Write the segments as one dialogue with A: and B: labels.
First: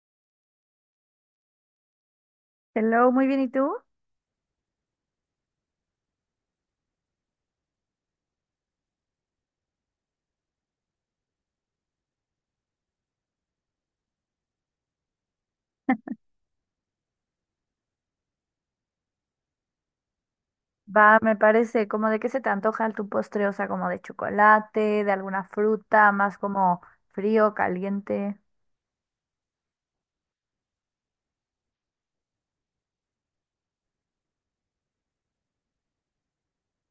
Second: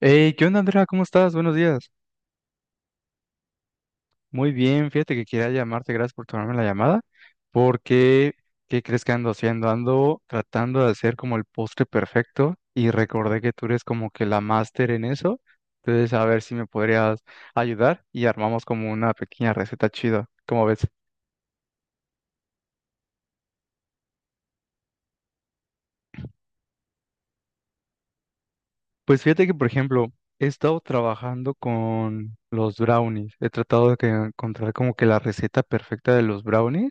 A: Hey, ¿qué onda, Andrea? ¿Cómo estás? Buenos días.
B: Hello, muy bien, ¿y tú?
A: Muy bien, fíjate que quería llamarte, gracias por tomarme la llamada, porque ¿qué crees que ando haciendo? Ando tratando de hacer como el postre perfecto y recordé que tú eres como que la máster en eso, entonces a ver si me podrías ayudar y armamos como una pequeña receta chida. ¿Cómo ves?
B: Va, me parece, como de qué se te antoja tu postre, o sea, como de chocolate, de alguna fruta, más como frío, caliente.
A: Pues fíjate que, por ejemplo, he estado trabajando con los brownies. He tratado de encontrar como que la receta perfecta de los brownies.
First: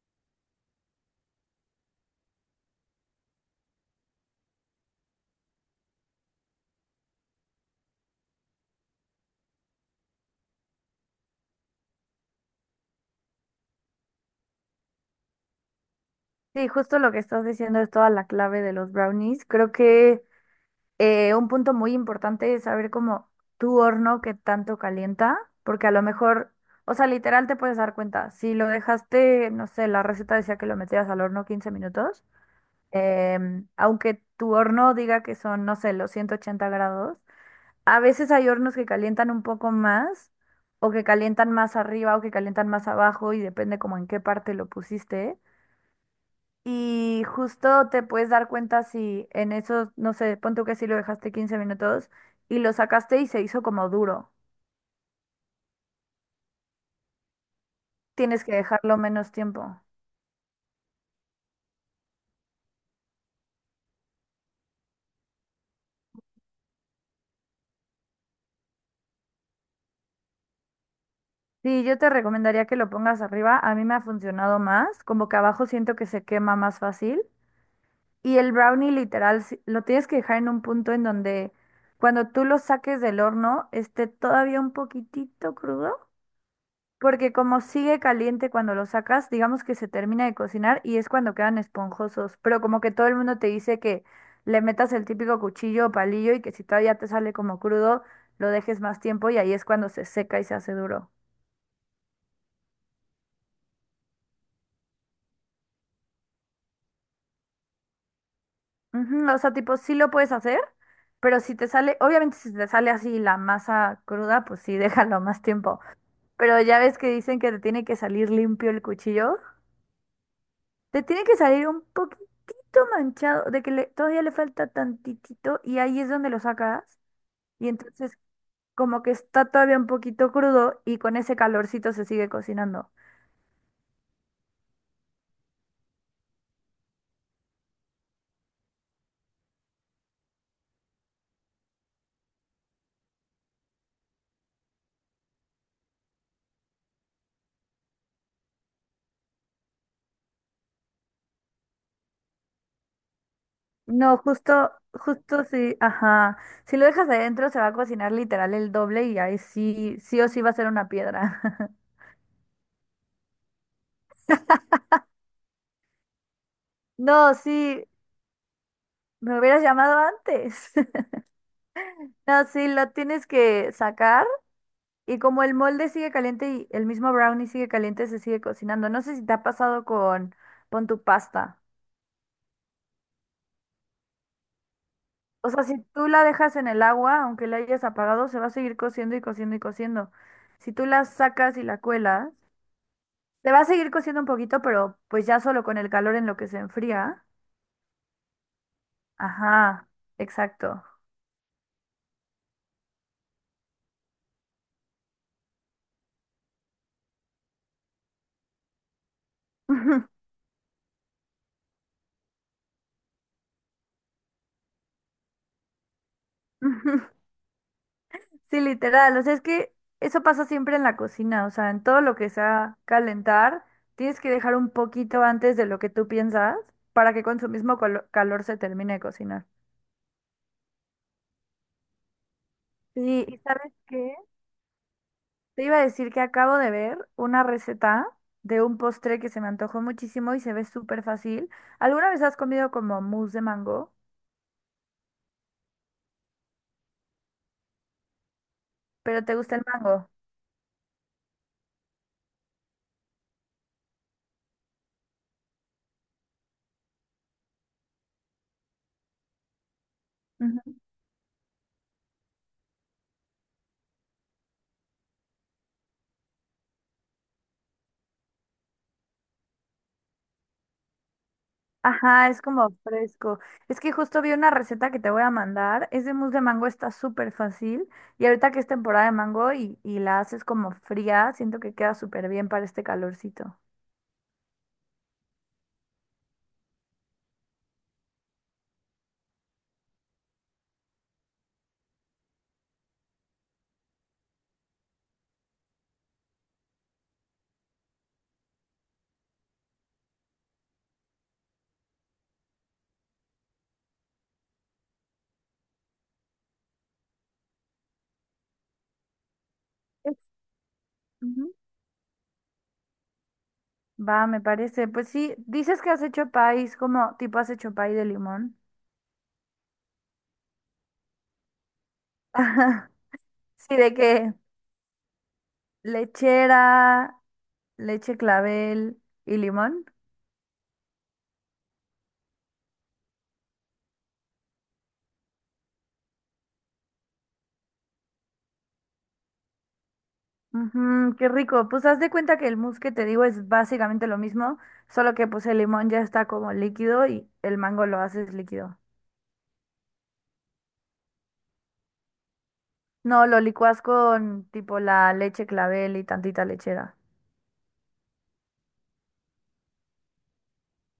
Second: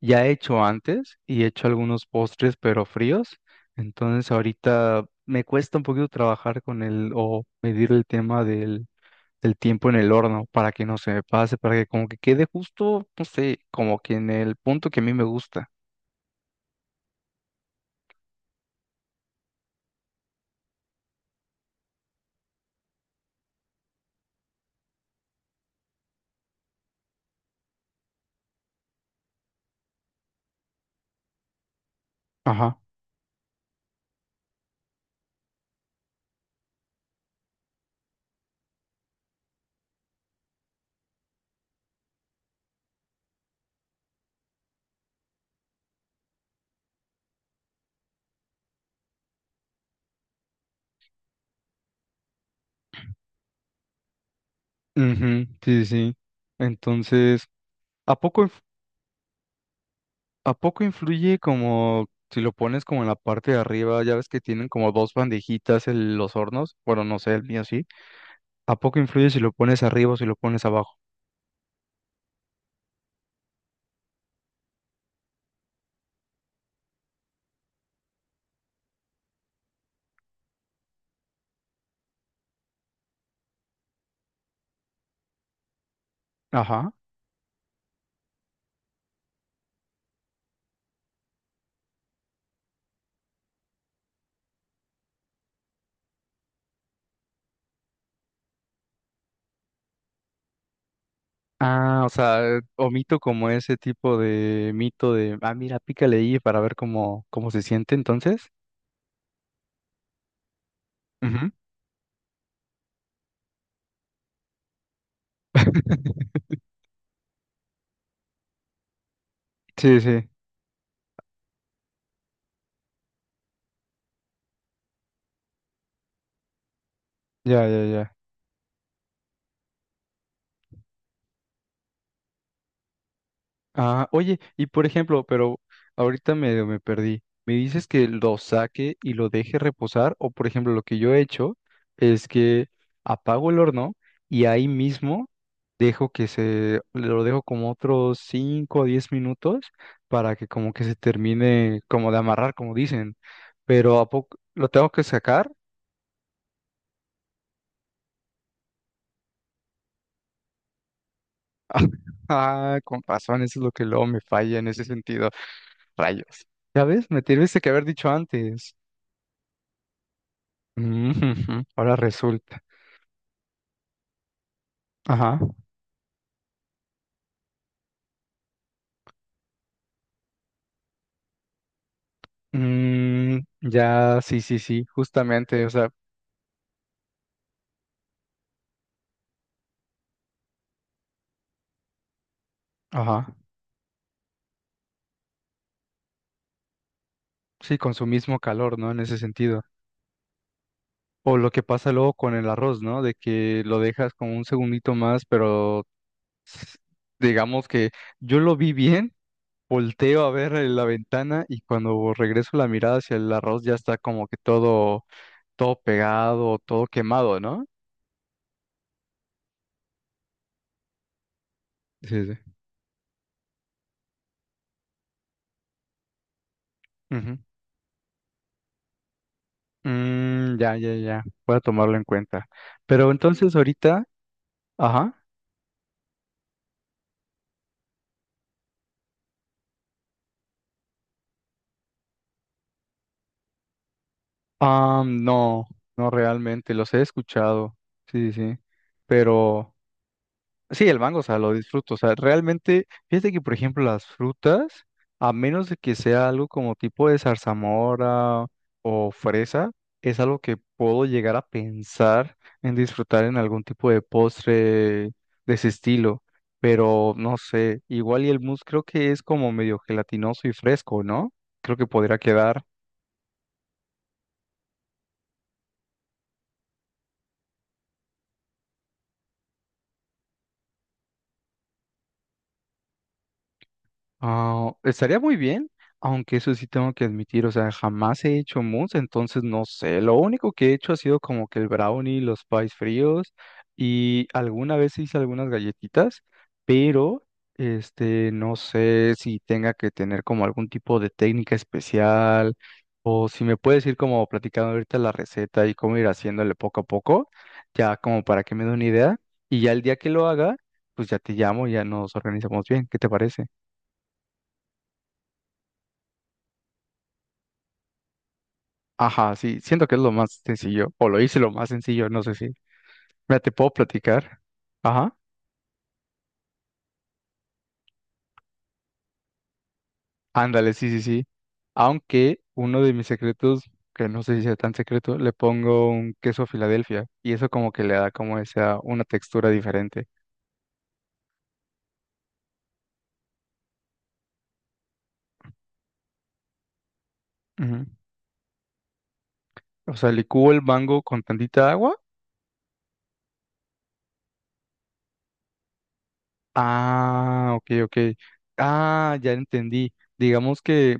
A: Ya he hecho antes y he hecho algunos postres, pero fríos. Entonces ahorita me cuesta un poquito trabajar con el o medir el tema del tiempo en el horno para que no se me pase, para que como que quede justo, no sé, como que en el punto que a mí me gusta.
B: Sí, justo lo que estás diciendo es toda la clave de los brownies. Creo que un punto muy importante es saber cómo tu horno que tanto calienta, porque a lo mejor, o sea, literal te puedes dar cuenta, si lo dejaste, no sé, la receta decía que lo metías al horno 15 minutos,
A: Ajá.
B: aunque tu horno diga que son, no sé, los 180 grados. A veces hay hornos que calientan un poco más, o que calientan más arriba, o que calientan más abajo, y depende como en qué parte lo pusiste. Y justo te puedes dar cuenta si en esos, no sé, pon tú que si lo dejaste 15 minutos y lo sacaste y se hizo como duro.
A: Ujú, sí, sí. Entonces, ¿a
B: Tienes
A: poco?
B: que dejarlo menos tiempo.
A: ¿A poco influye como si lo pones como en la parte de arriba? Ya ves que tienen como dos bandejitas los hornos. Bueno, no sé, el mío sí. ¿A poco influye si lo pones arriba o si lo pones abajo?
B: Sí, yo te recomendaría que lo pongas arriba. A mí me ha funcionado más, como que abajo siento que se quema más fácil. Y el brownie literal lo tienes que dejar en un punto en donde cuando tú lo saques del horno esté todavía un poquitito crudo,
A: Ajá.
B: porque como sigue caliente cuando lo sacas, digamos que se termina de cocinar y es cuando quedan esponjosos, pero como que todo el mundo te dice que le metas el típico cuchillo o palillo y que si todavía te sale como crudo, lo dejes más tiempo y ahí es cuando se seca y se hace duro.
A: Ah, o sea, omito como ese tipo de mito de, ah, mira, pícale ahí para ver cómo se siente entonces.
B: Ujú, o sea, tipo, sí lo puedes hacer, pero
A: Ujú.
B: si te sale, obviamente si te sale así la masa cruda, pues sí, déjalo más tiempo. Pero ya ves que dicen que te tiene que salir limpio el cuchillo.
A: Sí, sí,
B: Te tiene que salir un poquitito manchado, de que todavía le falta tantitito y ahí es donde lo sacas.
A: ya,
B: Y
A: ya,
B: entonces
A: ya.
B: como que está todavía un poquito crudo y con ese calorcito se sigue cocinando.
A: Ah, oye, y por ejemplo, pero ahorita medio me perdí. ¿Me dices que lo saque y lo deje reposar? O por ejemplo, lo que yo he hecho es que apago el horno y ahí mismo dejo que lo dejo como otros 5 o 10 minutos para que como que se termine como de amarrar, como dicen. Pero ¿a
B: No,
A: poco lo
B: justo,
A: tengo que
B: justo
A: sacar?
B: si, ajá, si lo dejas adentro se va a cocinar literal el doble y ahí sí, sí o sí va a ser una piedra.
A: Ah, con razón, eso es lo que luego me falla en ese sentido. Rayos. ¿Sabes? Me
B: No,
A: tuviste que haber
B: sí,
A: dicho antes.
B: me hubieras llamado antes.
A: Ujú, ahora
B: No,
A: resulta.
B: sí, lo tienes que sacar. Y
A: Ajá.
B: como el molde sigue caliente y el mismo brownie sigue caliente, se sigue cocinando. No sé si te ha pasado con tu pasta.
A: Mm, ya, sí, sí, sí,
B: O sea,
A: justamente, o
B: si
A: sea,
B: tú la dejas en el agua, aunque la hayas apagado, se va a seguir cociendo y cociendo y cociendo. Si tú la sacas y la cuelas,
A: ajá.
B: se va a seguir cociendo un poquito, pero pues ya solo con el calor en lo que se enfría.
A: Sí, con su mismo calor, ¿no? En ese sentido.
B: Ajá, exacto.
A: O lo que pasa luego con el arroz, ¿no? De que lo dejas como un segundito más, pero digamos que yo lo vi bien, volteo a ver en la ventana y cuando regreso la mirada hacia el arroz ya está como que todo pegado, todo quemado, ¿no?
B: Sí, literal. O sea, es que eso pasa siempre en la cocina. O sea, en todo lo
A: Sí,
B: que
A: sí.
B: sea calentar, tienes que dejar un poquito antes de lo que tú piensas para que
A: Ujú.
B: con su mismo calor se termine de cocinar.
A: Mm, ya, ya, ya. Voy a tomarlo en cuenta. Pero
B: Sí, ¿y
A: entonces
B: sabes
A: ahorita
B: qué?
A: ajá.
B: Te iba a decir que acabo de ver una receta de un postre que se me antojó muchísimo y se ve súper fácil. ¿Alguna vez has comido como mousse de mango?
A: Ah, no, no realmente, los he escuchado. Sí, sí, sí.
B: ¿Pero te gusta el
A: Pero
B: mango?
A: sí, el mango, o sea, lo disfruto. O sea, realmente, fíjate que, por ejemplo, las frutas, a menos de que sea algo como tipo de zarzamora o fresa, es algo que puedo llegar a pensar en disfrutar en algún tipo de postre de ese estilo. Pero no sé, igual y el mousse creo que es como medio gelatinoso y fresco, ¿no? Creo que podría
B: Ajá, es
A: quedar.
B: como fresco. Es que justo vi una receta que te voy a mandar. Es de mousse de mango, está súper fácil. Y ahorita que es temporada de mango y la haces como fría, siento que queda súper bien para este calorcito.
A: Ah, estaría muy bien, aunque eso sí tengo que admitir, o sea, jamás he hecho mousse, entonces no sé, lo único que he hecho ha sido como que el brownie, los pies fríos y alguna vez hice algunas galletitas, pero no sé si tenga que tener como algún tipo de técnica especial o si me puedes ir como platicando ahorita la receta y cómo ir haciéndole poco a poco, ya como para que me dé una idea y ya el día que lo
B: Es-
A: haga, pues ya te
B: Ujú.
A: llamo, ya nos organizamos bien, ¿qué te parece?
B: Va, me parece. Pues sí, dices que has hecho país, como tipo has hecho pay de limón.
A: Ajá, sí, siento que es lo más sencillo, o lo hice lo más sencillo, no sé si. Mira, te puedo
B: Sí, de que
A: platicar. Ajá,
B: lechera, leche clavel y limón.
A: ándale, sí, sí, sí. Aunque uno de mis secretos, que no sé si sea tan secreto, le pongo un queso Filadelfia y eso como que le da como esa, una textura diferente.
B: Ujú, qué rico. Pues haz de cuenta que el mousse que te digo es básicamente lo mismo, solo que pues el limón ya está como líquido y el mango
A: Ujú.
B: lo haces líquido.
A: O sea, licúo el mango con tantita agua.
B: No, lo licuas con tipo la leche clavel y tantita lechera.
A: Ah, ok, ok. Ah, ya entendí. Digamos que,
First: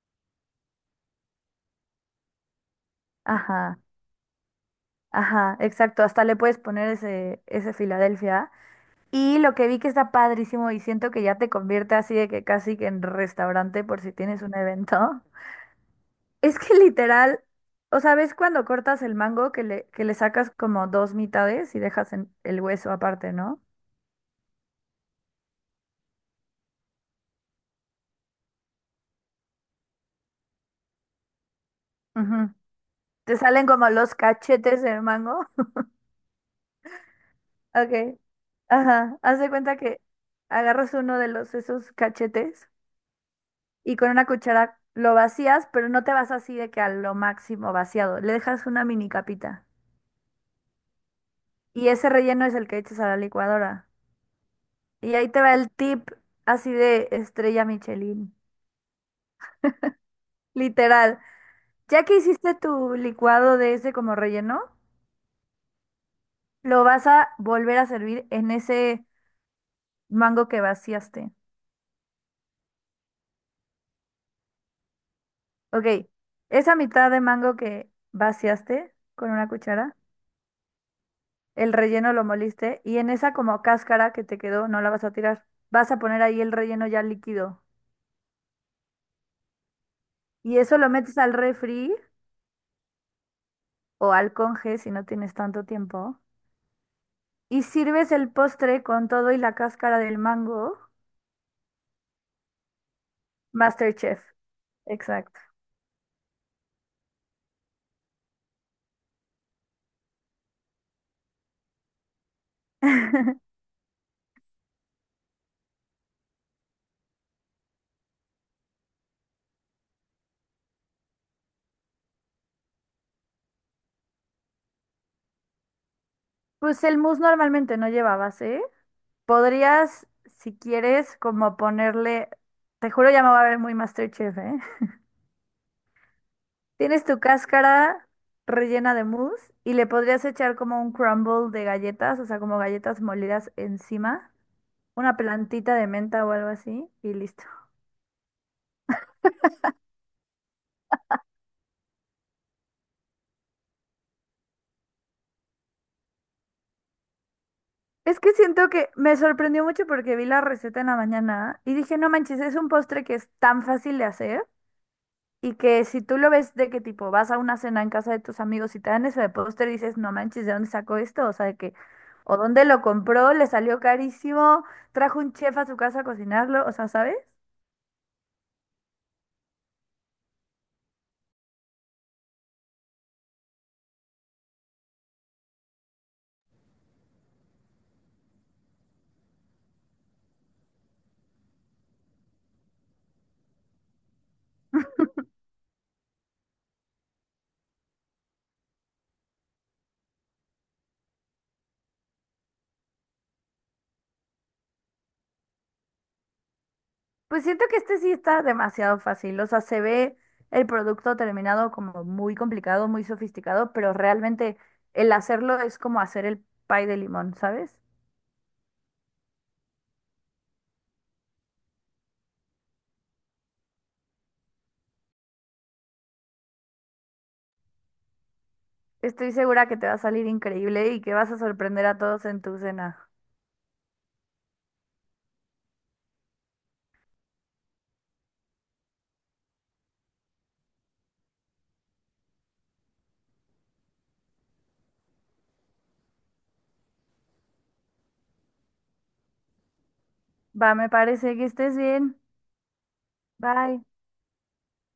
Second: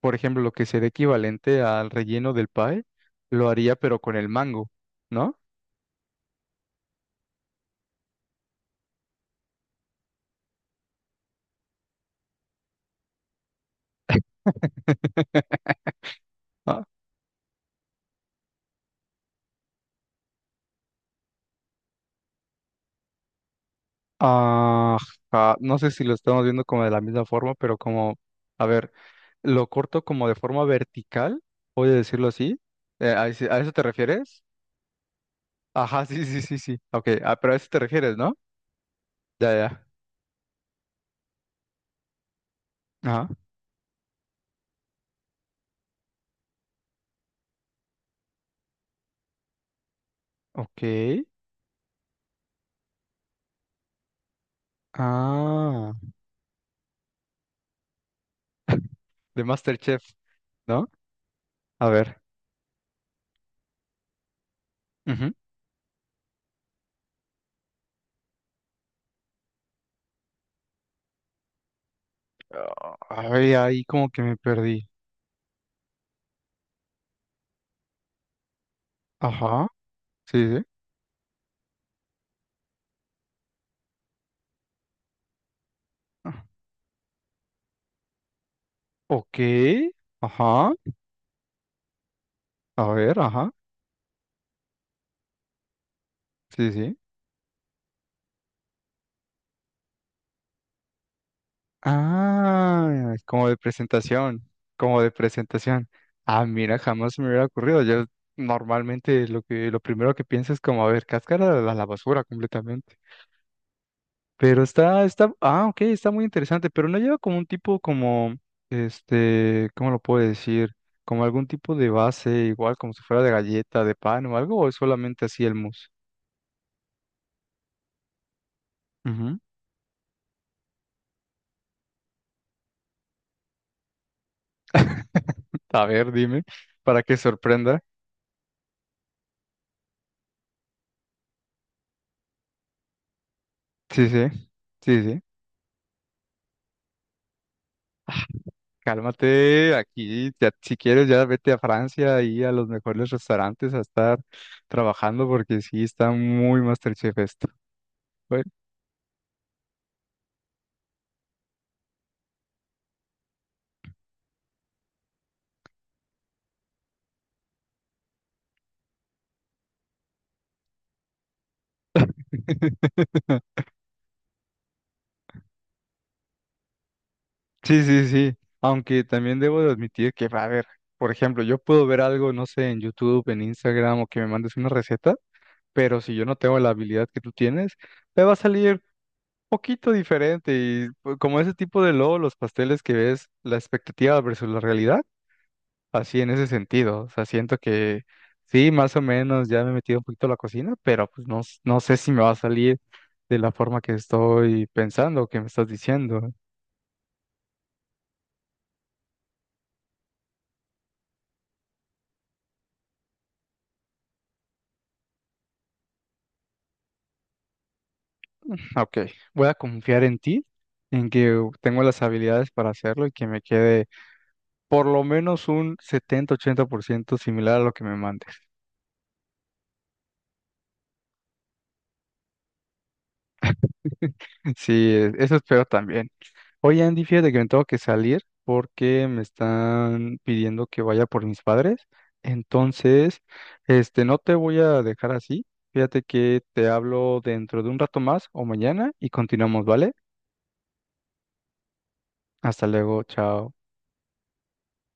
A: por ejemplo, lo que sería equivalente al relleno del pie, lo haría
B: Ajá,
A: pero con el mango, ¿no?
B: ajá, exacto. Hasta le puedes poner ese Filadelfia. Y lo que vi que está padrísimo y siento que ya te convierte así de que casi que en restaurante por si tienes un evento. Es que
A: Ah,
B: literal, o sea, ¿ves cuando cortas el mango que le sacas como dos mitades y dejas el hueso aparte, ¿no?
A: ajá, no sé si lo estamos viendo como de la misma forma, pero como, a ver, lo corto como de forma vertical, voy a decirlo
B: Ujú.
A: así. ¿A,
B: Te
A: ese- a
B: salen
A: eso te
B: como los
A: refieres?
B: cachetes del mango.
A: Ajá, sí, sí, sí, sí. Ok, ah, pero a eso te refieres,
B: Ok.
A: ¿no?
B: Ajá. Haz de
A: Ya,
B: cuenta
A: ya.
B: que agarras uno de los esos cachetes
A: Ajá,
B: y con una cuchara lo vacías, pero no te vas así de que a lo máximo vaciado. Le dejas una mini capita.
A: ok.
B: Y ese relleno es el que echas a la licuadora. Y ahí te va el
A: Ah,
B: tip así de estrella Michelin.
A: de MasterChef, ¿no?
B: Literal.
A: A
B: Ya que
A: ver.
B: hiciste tu licuado de ese como relleno,
A: Ujú.
B: lo vas a volver a servir en ese mango que vaciaste.
A: Ah, ay, ahí como que me perdí.
B: Ok, esa mitad de mango que vaciaste con una
A: Ajá,
B: cuchara,
A: sí, sí.
B: el relleno lo moliste y en esa como cáscara que te quedó no la vas a tirar. Vas a poner ahí
A: Ah,
B: el relleno ya líquido.
A: ok,
B: Y
A: ajá,
B: eso lo metes al refri
A: a ver, ajá,
B: o al conge si no tienes tanto tiempo.
A: sí, sí.
B: Y sirves el postre con todo y la cáscara del mango.
A: Ah, como de
B: MasterChef,
A: como de
B: exacto.
A: presentación. Ah, mira, jamás me hubiera ocurrido. Yo normalmente lo lo primero que pienso es como, a ver, cáscara a la basura completamente. Pero está, ah, ok, está muy interesante, pero no lleva como un tipo como, este, ¿cómo lo puedo decir? Como algún tipo de base, igual como si fuera de galleta, de pan o algo, o es solamente así el mousse.
B: Pues el mousse normalmente no lleva base.
A: Ujú.
B: Podrías, si quieres, como ponerle, te juro ya me va a ver muy MasterChef, ¿eh?
A: A ver, dime, para
B: Tienes
A: que
B: tu
A: sorprenda.
B: cáscara rellena de mousse y le podrías echar como un crumble de galletas, o sea, como galletas molidas
A: Sí, sí,
B: encima,
A: sí,
B: una
A: sí.
B: plantita de menta o algo así y listo.
A: Cálmate, aquí, ya, si quieres, ya vete a Francia, y a los mejores restaurantes a estar trabajando, porque sí está muy MasterChef esto.
B: Es que
A: Bueno,
B: siento que me sorprendió mucho porque vi la receta en la mañana y dije, no manches, es un postre que es tan fácil de hacer. Y que si tú lo ves de que tipo vas a una cena en casa de tus amigos y te dan eso de póster y dices, no manches, ¿de dónde sacó esto? O sea, de que, o dónde lo compró, le salió carísimo, trajo un chef a su casa a cocinarlo, o sea, ¿sabes?
A: sí, sí, sí. Aunque también debo de admitir que, a ver, por ejemplo, yo puedo ver algo, no sé, en YouTube, en Instagram, o que me mandes una receta, pero si yo no tengo la habilidad que tú tienes, me va a salir poquito diferente. Y pues, como ese tipo de logo, los pasteles que ves, la expectativa versus la realidad. Así en ese sentido. O sea, siento que sí, más o menos ya me he metido un poquito a la cocina, pero pues no, no sé si me va a salir de la forma que estoy pensando, o que me estás diciendo.
B: Pues siento que este sí está demasiado fácil, o sea, se ve el producto terminado como muy complicado, muy sofisticado, pero realmente el hacerlo es como hacer el pie de limón, ¿sabes?
A: Ok, voy a confiar en ti, en que tengo las habilidades para hacerlo y que me quede por lo menos un 70-80% similar a lo que me mandes.
B: Estoy segura que te va a salir increíble y que vas a sorprender a todos en tu cena.
A: Sí, eso espero también. Oye, Andy, fíjate que me tengo que salir porque me están pidiendo que vaya por mis padres. Entonces, este, no te voy a dejar así. Fíjate que te hablo dentro de un rato más o mañana y continuamos, ¿vale?
B: Va, me parece que estés bien.
A: Hasta luego, chao.
B: Bye.